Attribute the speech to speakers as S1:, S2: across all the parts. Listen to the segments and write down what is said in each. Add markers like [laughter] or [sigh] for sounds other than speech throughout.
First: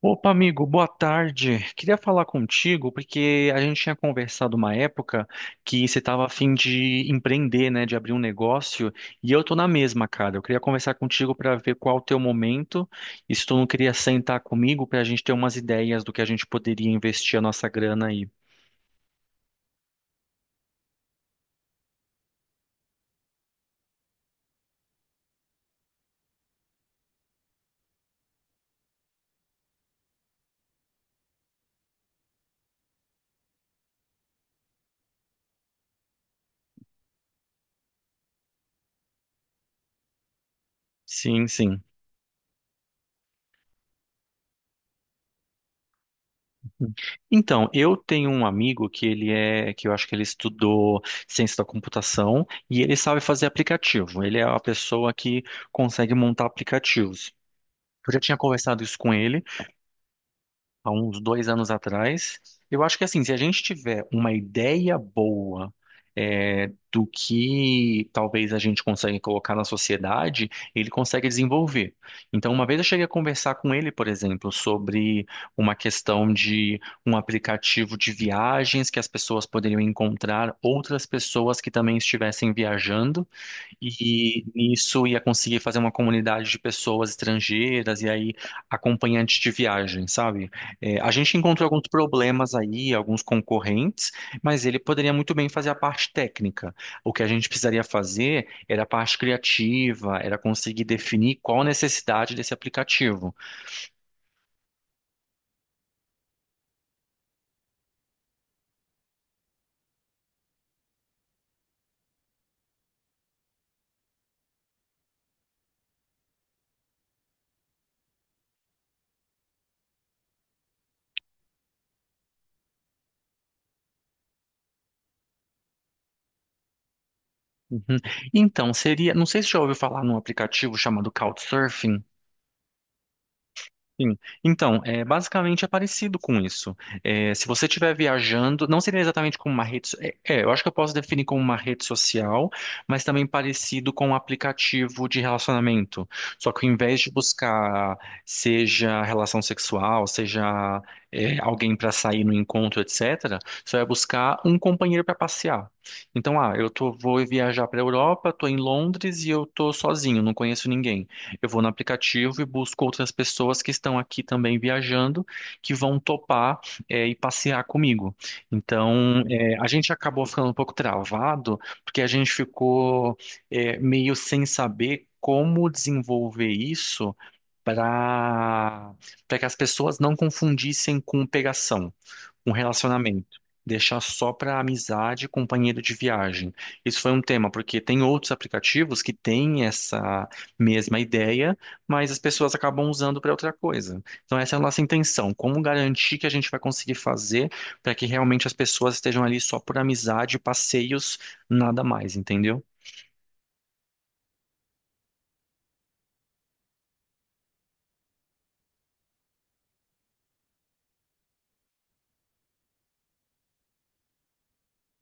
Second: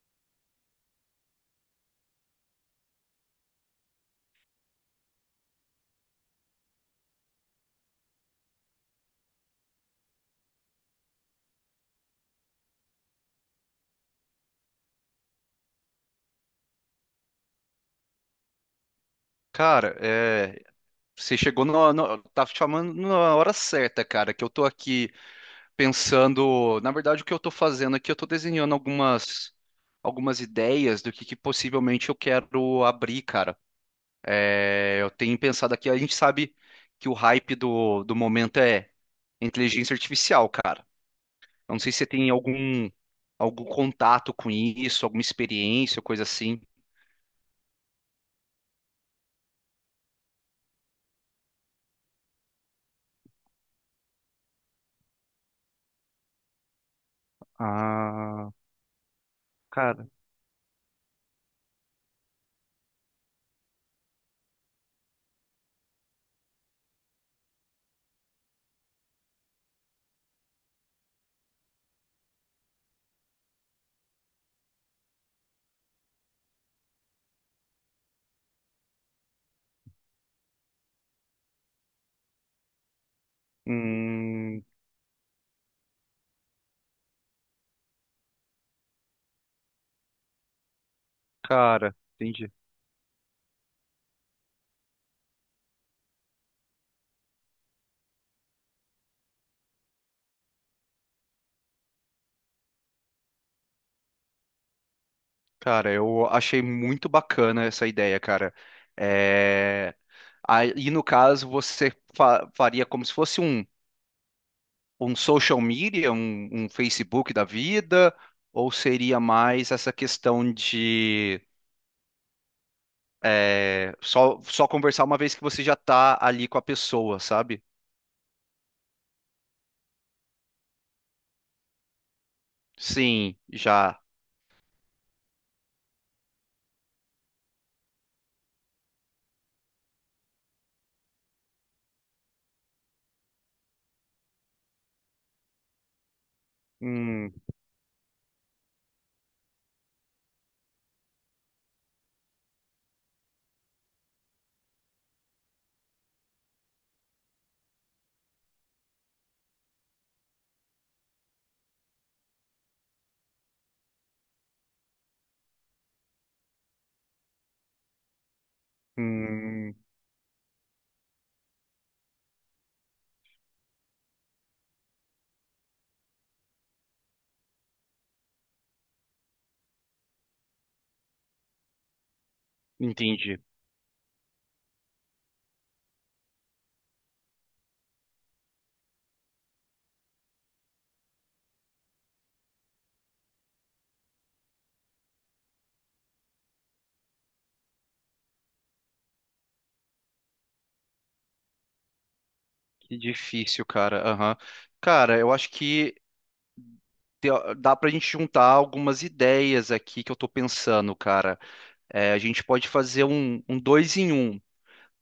S1: Opa, amigo, boa tarde. Queria falar contigo porque a gente tinha conversado uma época que você estava a fim de empreender, né, de abrir um negócio, e eu tô na mesma, cara. Eu queria conversar contigo para ver qual o teu momento e se tu não queria sentar comigo para a gente ter umas ideias do que a gente poderia investir a nossa grana aí.
S2: Cara, você chegou, tá chamando na hora certa, cara, que eu tô aqui pensando. Na verdade, o que eu tô fazendo aqui, eu tô desenhando algumas ideias do que possivelmente eu quero abrir, cara. Eu tenho pensado aqui, a gente sabe que o hype do momento é inteligência artificial, cara.
S1: Sim,
S2: Eu não
S1: sim.
S2: sei se você tem algum contato com isso, alguma experiência, coisa assim.
S1: Hum. Então, eu tenho um amigo que ele é, que eu acho que ele estudou ciência da computação e ele sabe fazer aplicativo. Ele é a pessoa que consegue montar aplicativos. Eu já tinha
S2: Ah,
S1: conversado isso com ele,
S2: cara.
S1: há uns dois anos atrás. Eu acho que assim, se a gente tiver uma ideia boa do que talvez a gente consegue colocar na sociedade, ele consegue desenvolver. Então, uma vez eu cheguei a conversar com ele, por exemplo, sobre uma questão de um aplicativo de viagens que as pessoas poderiam encontrar outras pessoas que também estivessem viajando e
S2: Hum.
S1: nisso ia conseguir fazer uma comunidade de pessoas estrangeiras e aí acompanhantes de viagem, sabe? É, a gente encontrou alguns
S2: Cara, entendi.
S1: problemas aí, alguns concorrentes, mas ele poderia muito bem fazer a parte técnica. O que a gente precisaria fazer era a parte criativa, era conseguir definir qual a necessidade desse aplicativo.
S2: Cara, eu achei muito bacana essa ideia, cara. É... Aí, no caso, você faria como se fosse um social media, um Facebook da vida, ou seria mais essa questão de só conversar uma vez que você já tá ali com a pessoa, sabe?
S1: Uhum. Então, seria, não sei se já ouviu falar num aplicativo chamado Couchsurfing.
S2: Sim, já.
S1: Sim. Então, é, basicamente é parecido com isso. É, se você estiver viajando, não seria exatamente como uma rede. É, é, eu acho que eu posso definir como uma rede social, mas também parecido com um aplicativo de relacionamento. Só que ao invés de
S2: Hum,
S1: buscar, seja relação sexual, seja, alguém para sair no encontro, etc., você vai buscar um companheiro para passear. Então, ah, eu tô, vou viajar para a Europa, estou em Londres e eu estou sozinho, não conheço ninguém. Eu vou no aplicativo e busco outras pessoas que estão aqui também viajando, que vão topar, e passear comigo. Então, é, a
S2: hum,
S1: gente acabou ficando um pouco travado, porque a gente ficou, é, meio sem saber como desenvolver isso para para que as pessoas não confundissem com pegação um relacionamento,
S2: entendi.
S1: deixar só para amizade e companheiro de viagem. Isso foi um tema, porque tem outros aplicativos que têm essa mesma ideia, mas as pessoas acabam usando para outra coisa. Então, essa é a nossa intenção, como garantir que a gente vai conseguir fazer para que realmente as pessoas estejam ali só por amizade, passeios, nada mais, entendeu?
S2: Que difícil, cara. Aham. Cara, eu acho que te- dá pra gente juntar algumas ideias aqui que eu tô pensando, cara. A gente pode fazer um, um dois em um.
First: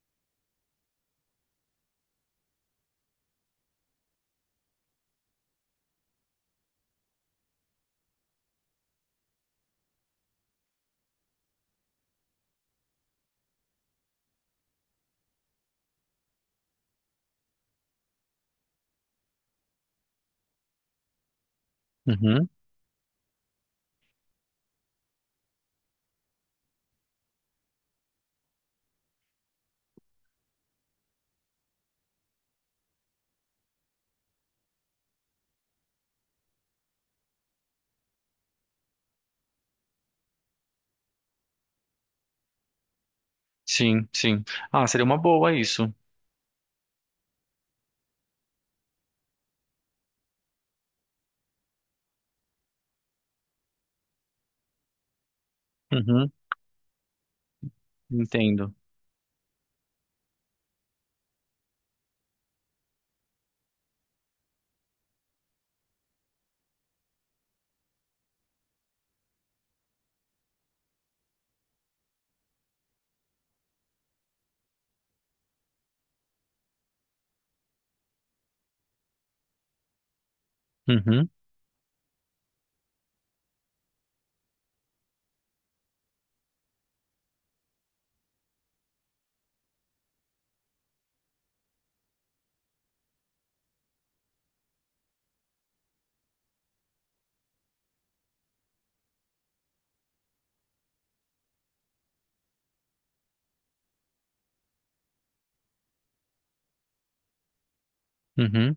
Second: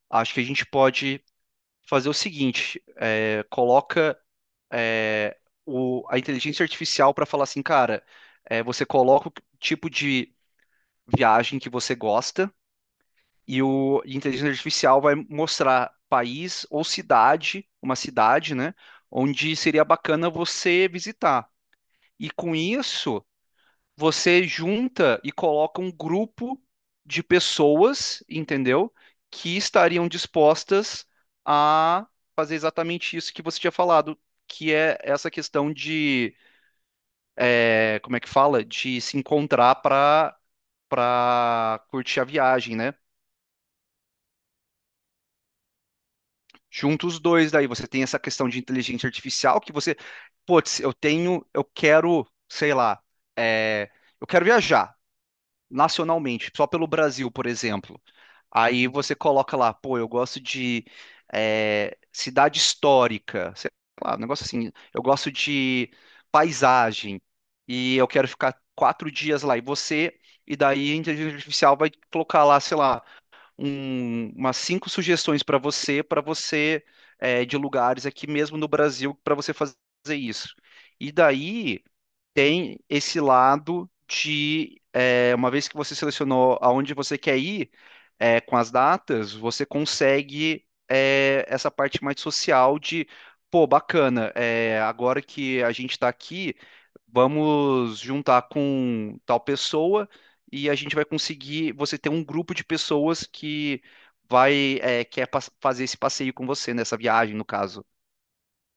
S2: Acho que a gente pode fazer o seguinte: é, a inteligência artificial pra falar assim, cara. Você coloca o tipo de viagem que você gosta, e o e a inteligência artificial vai mostrar país ou cidade, uma cidade, né, onde seria bacana você visitar. E
S1: Uhum.
S2: com isso você junta e coloca um grupo de pessoas, entendeu? Que estariam dispostas a fazer exatamente isso que você tinha falado, que é essa questão de, como é que fala? De se encontrar para curtir a viagem, né?
S1: Sim, sim. Ah, seria uma boa isso.
S2: Junta os dois, daí você tem essa questão de inteligência artificial que você, putz, eu tenho, eu quero, sei lá, é, eu quero viajar
S1: Uhum.
S2: nacionalmente, só pelo Brasil, por exemplo.
S1: Entendo.
S2: Aí você coloca lá, pô, eu gosto de cidade histórica, sei lá, um negócio assim. Eu gosto de paisagem e eu quero ficar 4 dias lá. E daí a inteligência artificial vai colocar lá, sei lá, umas cinco sugestões para você, de lugares aqui mesmo no Brasil para você fazer isso. E
S1: Uhum.
S2: daí tem esse lado de, uma vez que você selecionou aonde você quer ir, com as datas, você consegue, essa parte mais social de, pô, bacana. Agora que a gente está aqui, vamos juntar com tal pessoa, e a gente vai conseguir, você ter um grupo de pessoas que vai fazer esse passeio com você, nessa viagem, no caso.
S1: Uhum.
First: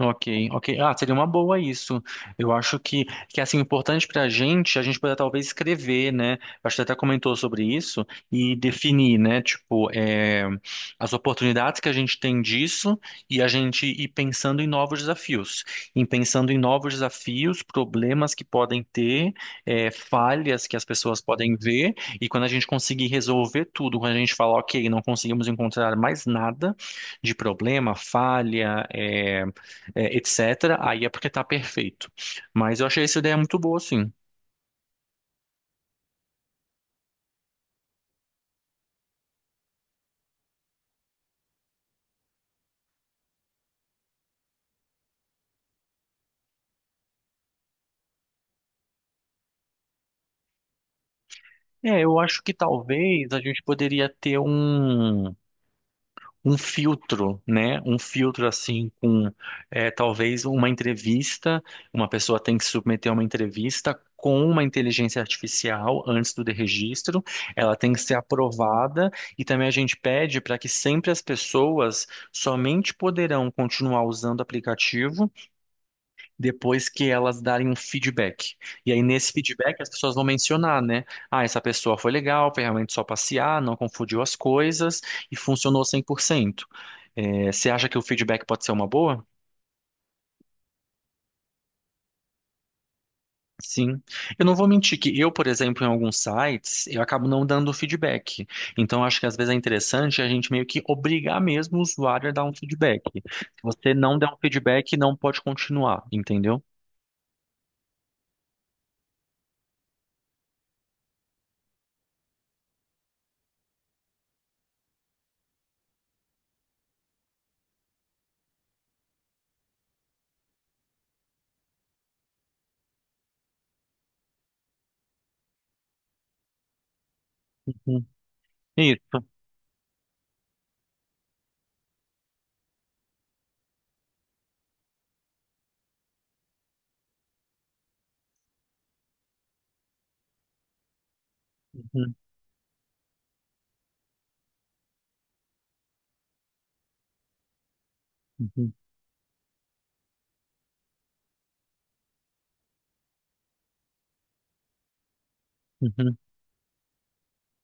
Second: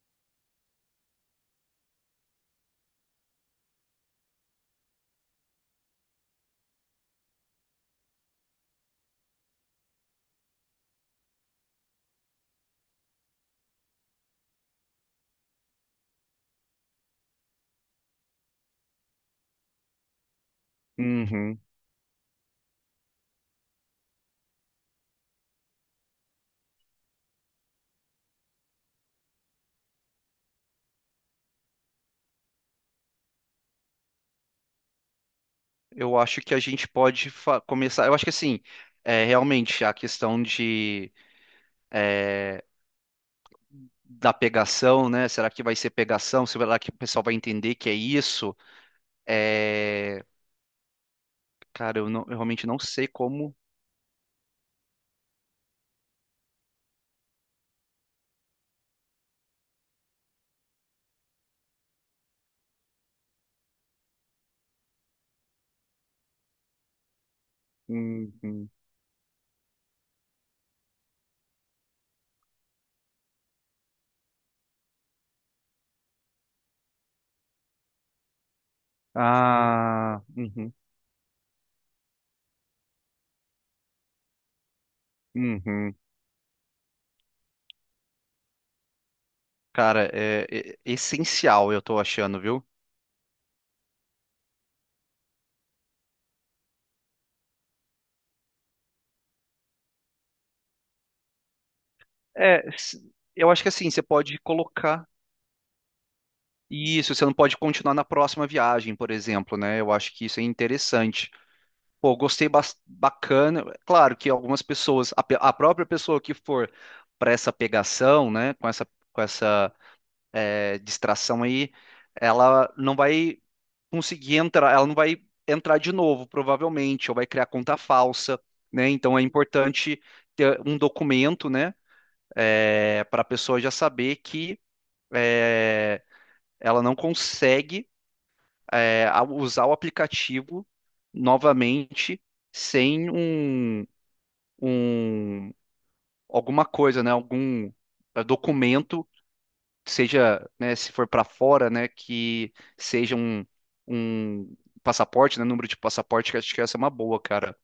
S1: Ok, ok. Ah, seria uma boa isso. Eu acho que é, assim, importante para a gente poder talvez escrever, né? Acho que você até comentou sobre isso e definir, né? Tipo, é, as oportunidades que a gente tem disso e a gente ir pensando em novos desafios. Em pensando em novos desafios, problemas que podem ter, falhas que as pessoas podem
S2: Uhum.
S1: ver. E quando a gente conseguir resolver tudo, quando a gente falar, ok, não conseguimos encontrar mais nada de problema, falha, etc., aí é porque tá perfeito. Mas eu achei essa ideia muito boa, sim.
S2: Eu acho que a gente pode começar. Eu acho que assim, realmente a questão de da pegação, né? Será que vai ser pegação? Será que o pessoal vai entender que é isso? É, Cara,
S1: É,
S2: eu,
S1: eu
S2: não- eu
S1: acho que
S2: realmente não sei
S1: talvez a
S2: como.
S1: gente poderia ter um filtro, né? Um filtro assim com talvez uma entrevista, uma pessoa tem que submeter uma entrevista com uma inteligência artificial antes do registro, ela tem que ser
S2: Uhum.
S1: aprovada e também a gente pede para que sempre as pessoas somente poderão continuar usando o aplicativo depois que elas darem um feedback. E aí, nesse feedback, as pessoas
S2: Ah,
S1: vão
S2: uhum,
S1: mencionar, né? Ah, essa pessoa foi legal, foi realmente só passear, não confundiu as coisas e funcionou
S2: uhum.
S1: 100%. É, você acha que o feedback pode ser uma boa?
S2: Cara, é essencial, eu tô achando, viu?
S1: Sim. Eu não vou mentir que eu, por exemplo, em alguns sites, eu acabo não dando feedback. Então, acho que às vezes é interessante a gente meio que obrigar mesmo o usuário a dar um
S2: É, s-
S1: feedback. Se
S2: eu acho que assim,
S1: você
S2: você
S1: não der um
S2: pode
S1: feedback,
S2: colocar
S1: não pode continuar, entendeu?
S2: isso, você não pode continuar na próxima viagem, por exemplo, né? Eu acho que isso é interessante. Pô, gostei, bacana. Claro que algumas pessoas, a própria pessoa que for para essa pegação, né, com essa, distração aí, ela não vai conseguir entrar, ela não vai entrar de novo, provavelmente, ou vai criar conta
S1: Uhum.
S2: falsa, né? Então é
S1: Isso.
S2: importante ter um documento, né, para a pessoa já saber que, eh, ela não consegue, usar o aplicativo
S1: Uhum,
S2: novamente sem um alguma coisa, né, algum
S1: uhum,
S2: documento, seja, né, se for para fora, né, que seja um passaporte, né, número de
S1: uhum.
S2: passaporte, que acho que essa é uma boa, cara.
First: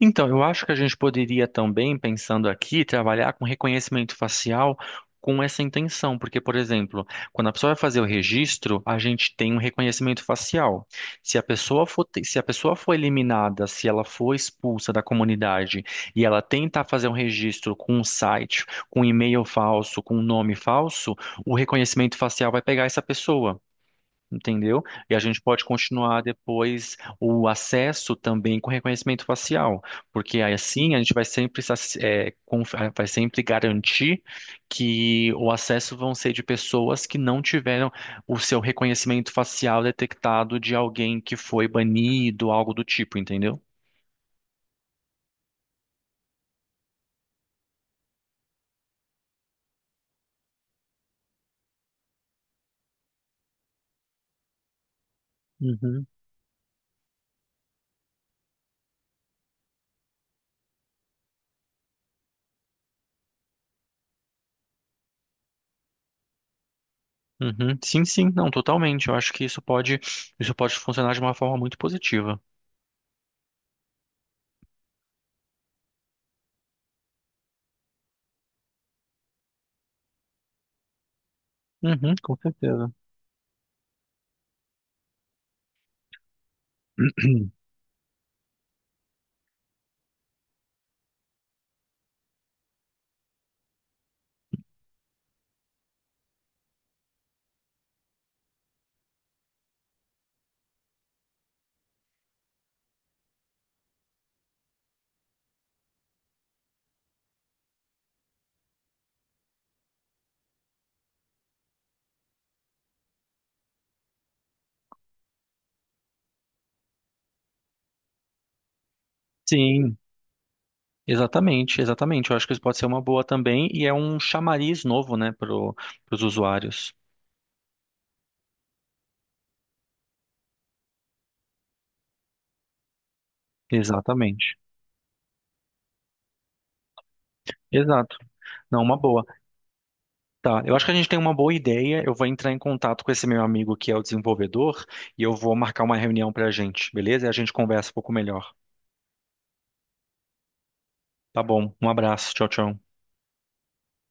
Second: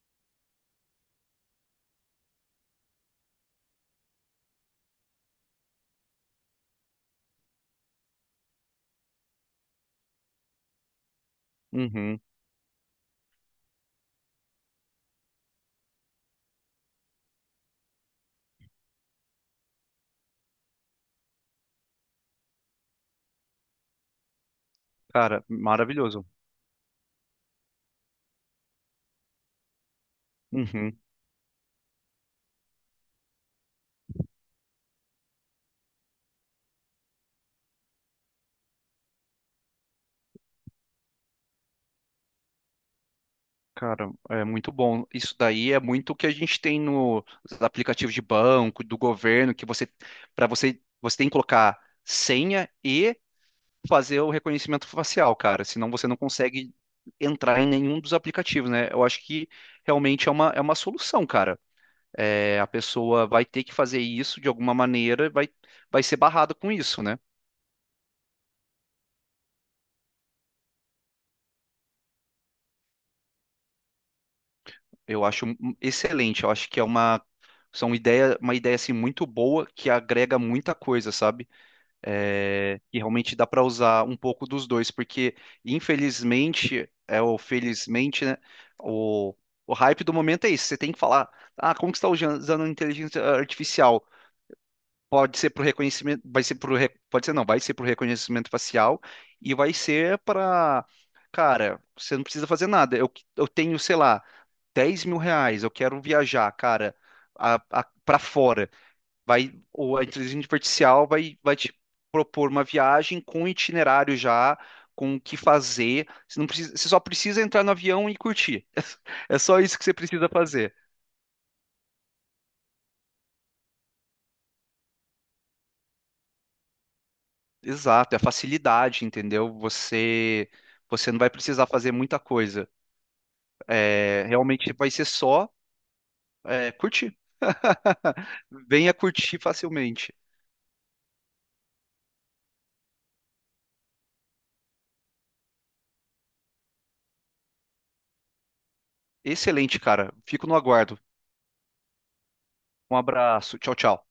S1: Então, eu acho que a gente poderia também, pensando aqui, trabalhar com reconhecimento facial com essa intenção, porque, por exemplo, quando a pessoa vai fazer o registro, a gente tem um reconhecimento facial. Se a pessoa
S2: Uhum,
S1: se a pessoa for eliminada, se ela for expulsa da comunidade e ela tentar fazer um registro com um site, com um e-mail falso, com um nome falso, o reconhecimento facial vai pegar essa pessoa. Entendeu? E a gente
S2: cara,
S1: pode continuar
S2: maravilhoso.
S1: depois o acesso também com reconhecimento facial, porque aí assim a
S2: Uhum,
S1: gente vai sempre vai sempre garantir que o acesso vão ser de pessoas que não tiveram o seu reconhecimento facial detectado de alguém que foi banido, algo do tipo, entendeu?
S2: cara, é muito bom. Isso daí é muito o que a gente tem nos aplicativos de banco, do governo, que você, para você, você tem que colocar senha e fazer o reconhecimento facial, cara. Senão
S1: Uhum.
S2: você não consegue entrar em nenhum dos aplicativos, né? Eu acho que realmente uma solução, cara. A pessoa vai ter que fazer isso de alguma maneira, vai ser barrada com isso, né?
S1: Uhum. Sim, sim, não, totalmente. Eu acho que isso isso pode funcionar de uma forma muito positiva.
S2: Eu acho um excelente. Eu acho que é uma ideia assim muito boa, que agrega muita coisa, sabe?
S1: Uhum, com certeza.
S2: E realmente dá para usar um pouco dos dois, porque infelizmente, ou
S1: [clears throat]
S2: felizmente, né, o, o hype do momento é isso. Você tem que falar: ah, como que você está usando inteligência artificial? Pode ser para o reconhecimento, vai ser pro, pode ser não, vai ser para o reconhecimento facial, e vai ser para... Cara, você não precisa fazer nada. Eu tenho, sei lá, R$ 10.000, eu quero viajar, cara, para fora, vai, ou a inteligência artificial vai, vai te propor uma viagem com um itinerário já, com o que fazer. Você não precisa, você só precisa entrar no avião e curtir. [laughs] É só isso que você
S1: Sim.
S2: precisa fazer.
S1: Exatamente, exatamente. Eu acho que isso pode ser uma boa também e é um chamariz novo, né, para os usuários.
S2: Exato, é a facilidade, entendeu? Você não vai precisar fazer muita coisa.
S1: Exatamente.
S2: Realmente vai ser só, curtir.
S1: Exato.
S2: [laughs]
S1: Não,
S2: Venha
S1: uma boa.
S2: curtir facilmente.
S1: Tá, eu acho que a gente tem uma boa ideia. Eu vou entrar em contato com esse meu amigo que é o desenvolvedor e eu vou marcar uma reunião para a gente, beleza? E a gente conversa um pouco melhor.
S2: Excelente, cara. Fico no aguardo.
S1: Tá bom, um abraço. Tchau, tchau.
S2: Um abraço. Tchau, tchau.